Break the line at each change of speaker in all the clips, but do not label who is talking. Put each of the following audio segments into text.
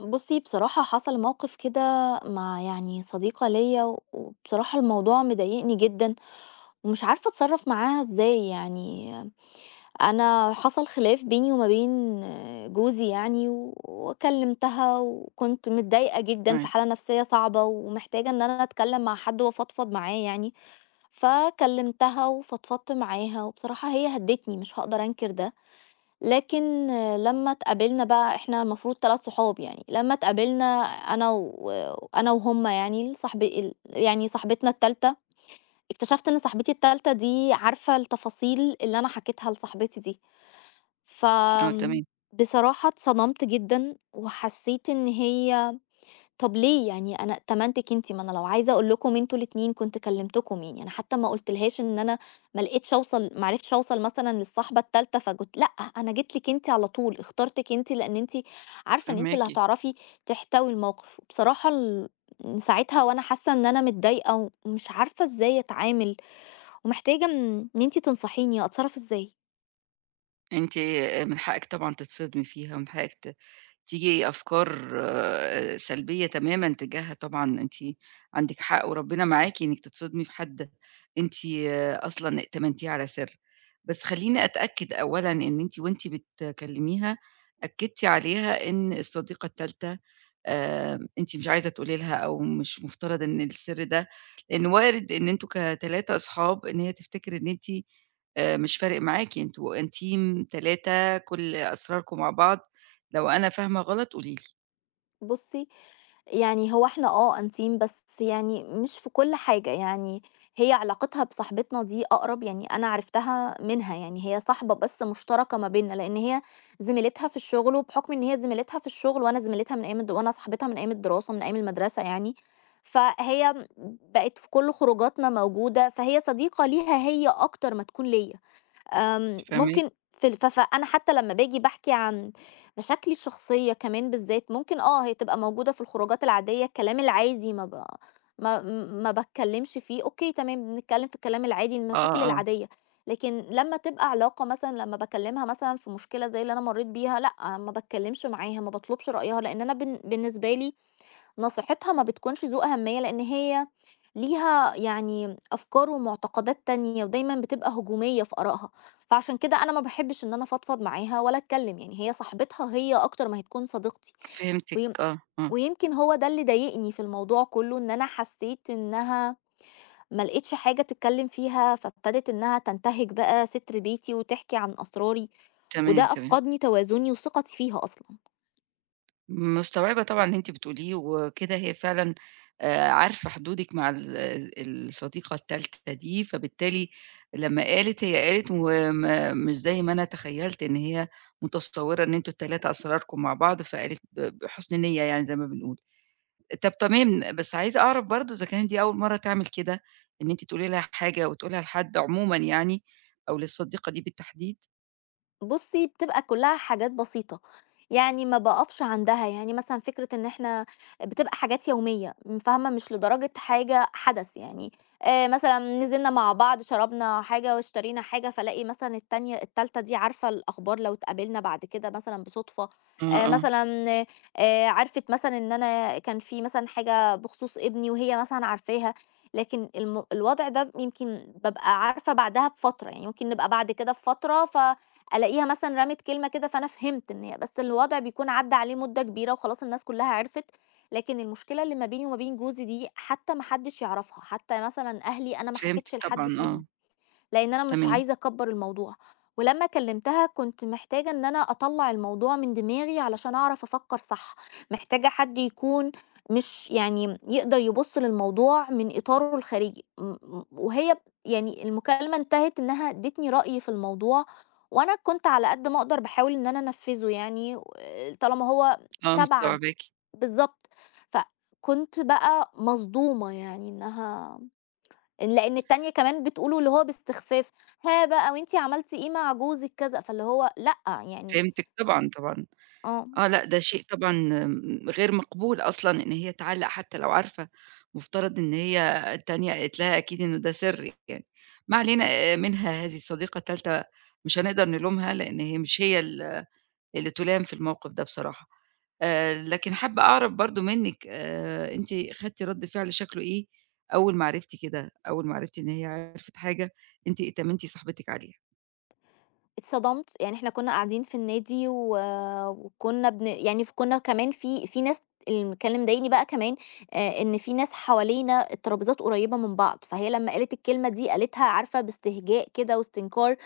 بُصّي، بصراحة حصل موقف كده مع يعني صديقة ليّا و وبصراحة الموضوع مضايقني جدًا، ومش عارفة أتصرّف معاها إزاي يعني. أنا حصل خلاف بيني وما بين جوزي يعني، و- وكلّمتها وكنت متضايقة جدًا في
معاكِ،
حالة نفسية صعبة، ومحتاجة إن أنا أتكلّم مع حد وأفضفض معاه يعني. فكلّمتها وفضفضت معاها، وبصراحة هي هدّتني مش هاقدر أنكر ده. لكن لمّا اتقابلنا بقى إحنا المفروض 3 صحاب يعني، لمّا اتقابلنا أنا وهُم يعني صاحب ال يعني صاحبتنا التالتة، اكتشفت إن صاحبتي التالتة دي عارفة التفاصيل اللي أنا حكيتها لصاحبتي دي.
آه
فآمم،
تمام،
بصراحة اتصدمت جدًا، وحسيت إن هي طب ليه؟ يعني أنا اتّمنتِك أنتِ، ما أنا لو عايزة أقول لكم أنتم الاتنين كنت كلمتكم يعني. أنا حتى ما قُلتلهاش إن أنا ما عرفتش أوصل مثلًا للصاحبة التالتة فكنت لأ، أنا جيت لِك أنتِ على طول، اخترتِك أنتِ لإن أنتِ عارفة إن أنتِ اللي
فاهماكِ.
هتعرفي تحتوي الموقف. وبصراحة، من ساعتها وأنا حاسة إن أنا متضايقة ومش عارفة إزاي أتعامل، ومحتاجة إن أنتِ تنصحيني أتصرف إزاي؟
أنتِ من حقِّك طبعًا تتصدمي فيها ومن حقِّك تيجي أفكار سلبية تمامًا تجاهها طبعًا أنتِ عندِك حق وربنا معاكِ إنِّك تتصدمي في حد أنتِ أصلًا ائتمنتيه على سر. بس خلّيني أتأكد أولًا إن أنتِ وأنتِ بتكلميها أكدتِ عليها إن الصديقة التالتة أنتِ مش عايزة تقولي لها أو مش مفترض إن السر ده لإن وارد إن أنتم ك3 أصحاب إن هي تفتكر إن أنتِ مش فارق معاكِ، أنتم intim 3 كل أسراركم مع بعض لو أنا فاهمة غلط قولي لي،
بُصّي، يعني هو إحنا آه أنسيم، بس يعني مش في كل حاجة. يعني هي علاقتها بصاحبتنا دي أقرب، يعني أنا عرفتها منها، يعني هي صاحبة بس مشتركة ما بيننا، لإن هي زميلتها في الشغل، وبحكم إن هي زميلتها في الشغل وأنا صاحبتها من أيام الدراسة، من أيام المدرسة يعني. فهي بقت في كل خروجاتنا موجودة، فهي صديقة ليها هي أكتر ما تكون ليّا.
فاهماكِ،
ممكن في الف ف أنا حتى لمّا باجي باحكي عن مشاكلي الشخصية كمان بالذات، ممكن هي تبقى موجودة في الخروجات العادية، الكلام العادي ما ب ما ما باتكلمش فيه. أوكي تمام، بنتكلم في الكلام العادي،
آه،
المشاكل
آه،
العادية. لكن لمّا تبقى علاقة مثلًا لمّا باكلمها مثلًا في مشكلة زي اللي أنا مرّيت بيها، لأ، ما باتكلمش معاها، ما باطلبش رأيها، لإن أنا بالنسبة لي نصيحتها ما بتكونش ذو أهمية، لأن هي ليها يعني أفكار ومعتقدات تانية ودايما بتبقى هجومية في آرائها. فعشان كده أنا ما بحبش إن أنا أفضفض معاها ولا أتكلم، يعني هي صاحبتها هي أكتر ما هتكون صديقتي.
فهمتِك،
ويم...
آه، آه،
ويمكن هو ده اللي ضايقني في الموضوع كله، إن أنا حسيت إنها ما لقيتش حاجة تتكلم فيها فابتدت إنها تنتهك بقى ستر بيتي وتحكي عن أسراري. وده
تمام، تمام،
أفقدني توازني وثقتي فيها أصلا.
مستوعبة طبعًا اللي أنتِ بتقوليه وكده هي فعلًا عارفة حدودِك مع الصديقة التالتة دي، فبالتالي لمّا قالت هي قالت وما مش زي ما أنا تخيلت إن هي متصورة إن أنتم ال3 أسراركم مع بعض، فقالت بحسن نية يعني زي ما بنقول. طب تمام، بس عايزة أعرف برضه إذا كانت دي أول مرّة تعمل كده، إن أنتِ تقولي لها حاجة وتقوليها لحد عمومًا يعني أو للصديقة دي بالتحديد؟
بُصّي، بتبقى كلّها حاجات بسيطة، يعني ما باقفش عندها، يعني مثلًا فكرة إن إحنا بتبقى حاجات يومية، فاهمة، مش لدرجة حاجة حدث يعني. مثلًا نزلنا مع بعض شربنا حاجة واشترينا حاجة، فالاقي مثلًا التالتة دي عارفة الأخبار لو اتقابلنا بعد كده مثلًا بصُدفة.
آه، آه،
مثلًا عرفت مثلًا إن أنا كان في مثلًا حاجة بخصوص ابني وهي مثلًا عارفاها. لكن الوضع ده يمكن بابقى عارفة بعدها بفترة، يعني ممكن نبقى بعد كده بفترة ألاقيها مثلًا رمِت كلمة كده فأنا فهمت إن هي، بس الوضع بيكون عدّى عليه مدة كبيرة وخلاص الناس كلّها عرفِت. لكن المشكلة اللي ما بيني وما بين جوزي دي حتى ما حدّش يعرفها، حتى مثلًا أهلي أنا ما
فهمتِك
حكيتش
طبعًا
لحد فيهم.
آه،
لأن أنا مش
تمام،
عايزة أكبّر الموضوع. ولمّا كلّمتها كنت محتاجة إن أنا أطلّع الموضوع من دماغي علشان أعرف أفكّر صح. محتاجة حد يكون مش يعني يقدر يبُص للموضوع من إطاره الخارجي. م م وهي يعني المكالمة انتهت إنها ادّتني رأي في الموضوع، وأنا كنت على قد ما أقدر باحاول إن أنا أنفّذه يعني. و طالما هو
آه
تبعًا
مستوعباكِ،
بالضبط، فكنت بقى مصدومة يعني إنها، لإن التانية كمان بتقوله اللي هو باستخفاف، ها بقى وأنتِ عملتِ إيه مع جوزِك كذا، فاللي هو لأ، يعني
فهمتِك طبعًا، طبعًا،
آه.
آه لأ ده شيء طبعًا غير مقبول أصلًا إن هي تعلّق حتى لو عارفة، مفترض إن هي التانية قالت لها أكيد إنه ده سر يعني، ما علينا منها هذه الصديقة التالتة مش هنقدر نلومها لإن هي مش هي اللي تُلام في الموقف ده بصراحة. لكن حابّة أعرف برضه منِّك أنتِ خدتِ رَد فعل شكله إيه أول ما عرفتِ كده، أول ما عرفتِ إن هي عرفِت حاجة أنتِ اتّهمتِ صاحبتِك عليها؟
اتصدمت، يعني إحنا كنا قاعدين في النادي و وكنا بن يعني ف كنا كمان في ناس. كان اللي مضايقني بقى كمان، إن في ناس حوالينا الترابيزات قريبة من بعض، فهي لمّا قالت الكلمة دي قالتها عارفة باستهجاء كده واستنكار.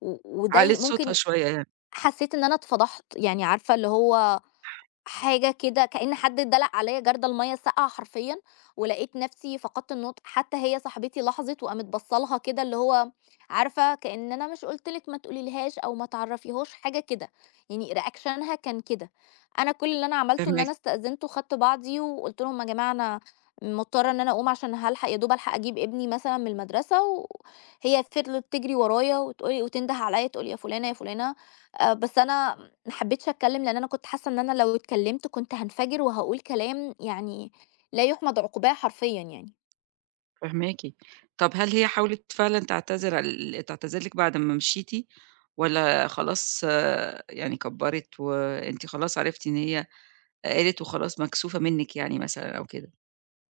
و وده ي
عَلِت صوتها
ممكن
شوية يعني،
حسيت إن أنا اتفضحت، يعني عارفة اللي هو حاجة كده كأن حد دلق عليّا جردل مَيّة ساقعة حرفيًا. ولقيت نفسي فقدت النطق، حتى هي صاحبتي لاحظت وقامت باصة لها كده اللي هو عارفة كأن أنا مش قُلت لِك ما تقوليلهاش أو ما تعرّفيهاش حاجة كده، يعني ريأكشنها كان كده. أنا كل اللي أنا عملته إن
فاهماكِ،
أنا استأذنت وخدت بعضي وقُلت لهم: "يا جماعة أنا مضطرة إن أنا أقوم عشان هالحق يا دوب ألحق أجيب ابني مثلًا من المدرسة." وهي فضلت تجري ورايا وتقول لي وتنده عليّا تقول لي: "يا فلانة، يا فلانة." بس أنا ما حبيتش أتكلّم، لإن أنا كنت حاسة إن أنا لو اتكلّمت كنت هانفجر وهاقول كلام يعني لا يُحمد عقباه حرفيًا يعني.
فاهماكِ. طَب هل هي حاولت فعلًا تعتذر تعتذر لِك بعد ما مشيتِ والّا خلاص آه، يعني كبّرِت وأنتِ خلاص عرفتِ إن هي قالت وخلاص مكسوفة منِّك يعني مثلًا أو كده؟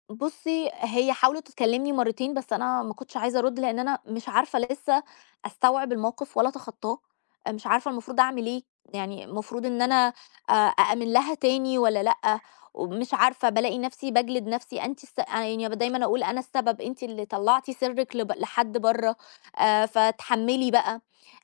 بُصّي، هي حاولت تكلمني مرتين بس أنا ما كنتش عايزة أرُد لإن أنا مش عارفة لسه أستوعب الموقف ولا أتخطّاه. مش عارفة المفروض أعمل إيه، يعني المفروض إن أنا أأمِن لها تاني والّا لأ. ومش عارفة بالاقي نفسي باجلد نفسي أنتِ الس آه، يعني دايمًا أقول أنا السبب، أنتِ اللي طلّعتِ سرِّك لحد برّه. فاتحمّلي بقى.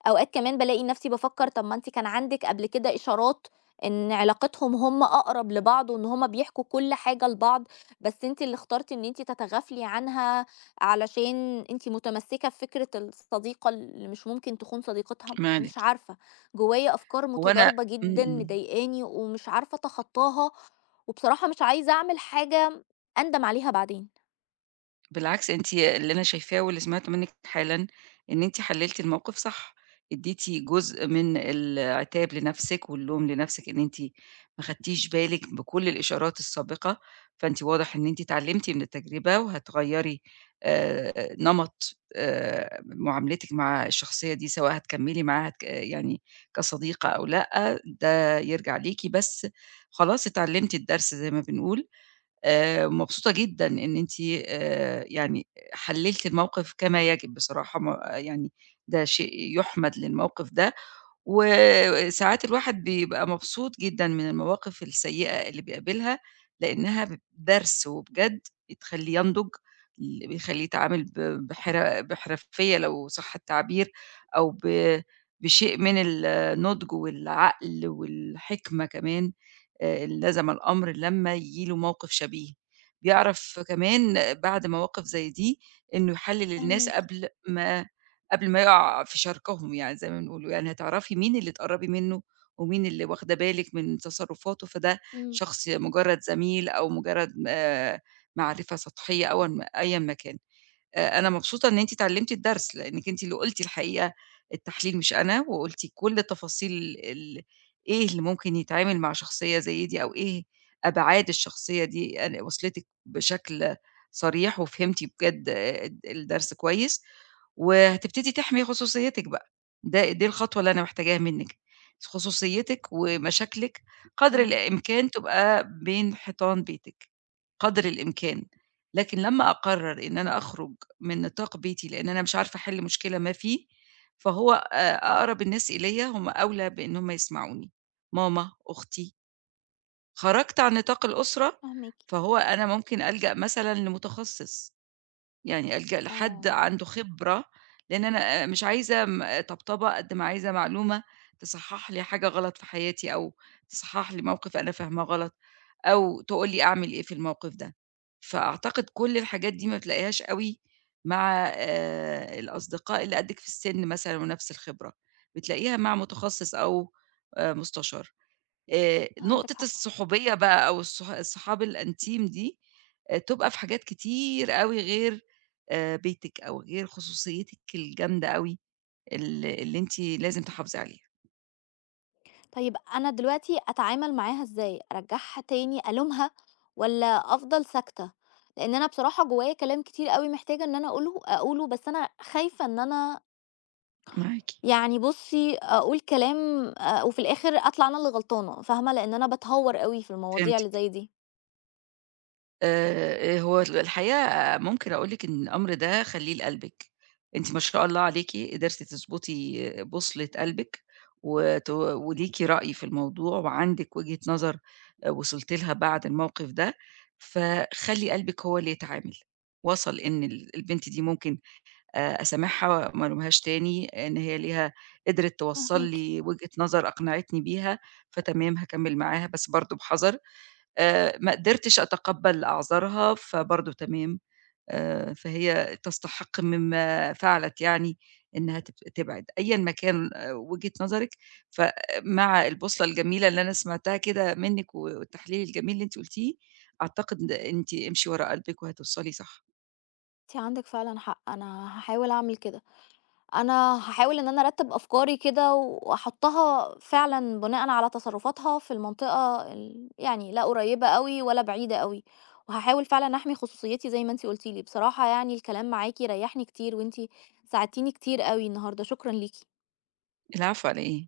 أوقات كمان بالاقي نفسي بافكّر، طَب ما أنتِ كان عندِك قبل كده إشارات إن علاقتهم هم أقرب لبعض وإن هم بيحكوا كل حاجة لبعض. بس أنتِ اللي اخترتِ إن أنتِ تتغافلي عنها علشان أنتِ متمسكة بفكرة الصديقة اللي مش ممكن تخون صديقتها،
ما عليكِ.
مش عارفة. جوايا أفكار
هو أنا
متضاربة
إمم،
جدًا
إمم.
مضايقاني ومش عارفة أتخطاها، وبصراحة مش عايزة أعمل حاجة أندم عليها بعدين.
بالعكس أنتِ اللي أنا شايفاه واللي سمعته منِّك حالًا، إن أنتِ حلّلتِ الموقف صح، ادّيتِ جزء من العتاب لنفسِك واللوم لنفسِك إن أنتِ ما خدتيش بالِك بكل الإشارات السابقة، فأنتِ واضح إن أنتِ اتعلمتِ من التجربة وهتغيّري نمط معاملتِك مع الشخصية دي، سواء هتكمّلي معاها ك يعني كصديقة أو لأ، ده يرجع ليكِ، بس خلاص اتعلمتِ الدرس زي ما بنقول، مبسوطة جدًا إن أنتِ يعني حلّلتِ الموقف كما يجب بصراحة يعني ده شيء يُحمد للموقف ده وساعات الواحد بيبقى مبسوط جدًا من المواقف السيئة اللي بيقابلها، لإنها درس وبجد بتخلّيه ينضج، بيخلّيه يتعامل ب بحر بحرفية لو صح التعبير، أو ب بشيء من النضج والعقل والحكمة كمان لزم الأمر لمّا ييجي له موقف شبيه. بيعرف كمان بعد مواقف زي دي إنه يحلل الناس
فاهماكِ،
قبل ما يقع في شركهم يعني زي ما بنقولوا، يعني هتعرفي مين اللي تقرّبي منّه ومين اللي واخدة بالِك من تصرُّفاته، فده
إمم،
شخص مُجرّد زميل أو مُجرّد معرفة سطحية أو أيًا ما كان. أنا مبسوطة إن أنتِ اتعلمتِ الدرس، لإنِّك أنتِ اللي قُلتِ الحقيقة التحليل مش أنا، وقُلتِ كل تفاصيل ال إيه اللي ممكن يتعمل مع شخصية زي دي أو إيه أبعاد الشخصية دي، أنا وصلتِك بشكل صريح وفهمتِ بجد الدرس كويس، وهتبتدي تحمي خصوصيتِك بقى، دي الخطوة اللي أنا محتاجاها منِّك، خصوصيتِك ومشاكلِك قدر
آه.
الإمكان تبقى بين حيطان بيتِك، قدر الإمكان، لكن لمّا أقرر إن أنا أخرج من نطاق بيتي، لإن أنا مش عارفة أحل مشكلة ما فيه، فهو أقرب الناس إليّا هم أولى بإن هم يسمعوني، ماما، أختي. خرجت عن نطاق الأسرة،
فاهماكِ.
فهو أنا ممكن ألجأ مثلًا لمتخصص. يعني ألجأ لحد
آه.
عنده خبرة، لإن أنا مش عايزة طبطبة قد ما عايزة معلومة تصحّح لي حاجة غلط في حياتي، أو تصحّح لي موقف أنا فاهماه غلط، أو تقول لي أعمل إيه في الموقف ده. فأعتقد كل الحاجات دي ما بتلاقيهاش أوي مع الأصدقاء اللي قدِّك في السِن مثلًا ونفس الخبرة، بتلاقيها مع متخصص أو مستشار.
عندِك
نقطة
حق.
الصحوبية بقى أو الصحاب الإنتيم دي، تبقى في حاجات كتير أوي غير بيتِك أو غير خصوصيتِك الجامدة أوي اللي أنتِ لازم تحافظي عليها.
طيب أنا دلوقتي أتعامل معاها إزاي؟ أرجّعها تاني، ألومها والّا أفضل ساكتة؟ لإن أنا بصراحة جوايا كلام كتير أوي محتاجة إن أنا أقوله، بس أنا خايفة إن أنا
معاكِ.
يعني بُصّي، أقول كلام وفي الآخر أطلع أنا اللي غلطانة، فاهمة؟ لإن أنا باتهوّر أوي في المواضيع اللي
فهمتِك.
زي دي.
هو الحقيقة ممكن أقول لِك إن الأمر ده خلّيه لقلبِك، أنتِ ما شاء الله عليكِ قدرتِ تضبطي بُصلة قلبِك، وليكِ رأي في الموضوع وعندِك وجهة نظر آه، وصلتِ لها بعد الموقف ده، فخلّي قلبِك هو اللي يتعامل، وصل إن البنت دي ممكن أسامحها ما الومهاش تاني، إن هي ليها قدرت توصّل
فاهماكِ،
لي وجهة نظر أقنعتني بيها، فتمام هاكمّل معاها بس برضه بحذر، ما قدرتش أتقبّل أعذارها، فبرضه تمام، فهي تستحق مما فعلت يعني إنها تبعد، أيًا ما كان آه، وجهة نظرِك، فمع البُصلة الجميلة اللي أنا سمعتها كده منِّك والتحليل الجميل اللي أنتِ قُلتيه، أعتقد أنتِ امشي ورا قلبِك وهتوصلي صح.
أنتِ عندِك فعلًا حق، أنا هاحاول أعمل كده. أنا هاحاول إن أنا أرتّب أفكاري كده وأحطّها فعلًا بناءً على تصرفاتها في المنطقة يعني لا قريّبة أوي ولا بعيدة أوي. وهاحاول فعلًا أحمي خصوصيتي زي ما أنتِ قُلتِ لي، بصراحة يعني الكلام معاكِ ريّحني كتير وأنتِ ساعدتيني كتير أوي النهارده، شكرًا ليكِ.
العفو على إيه؟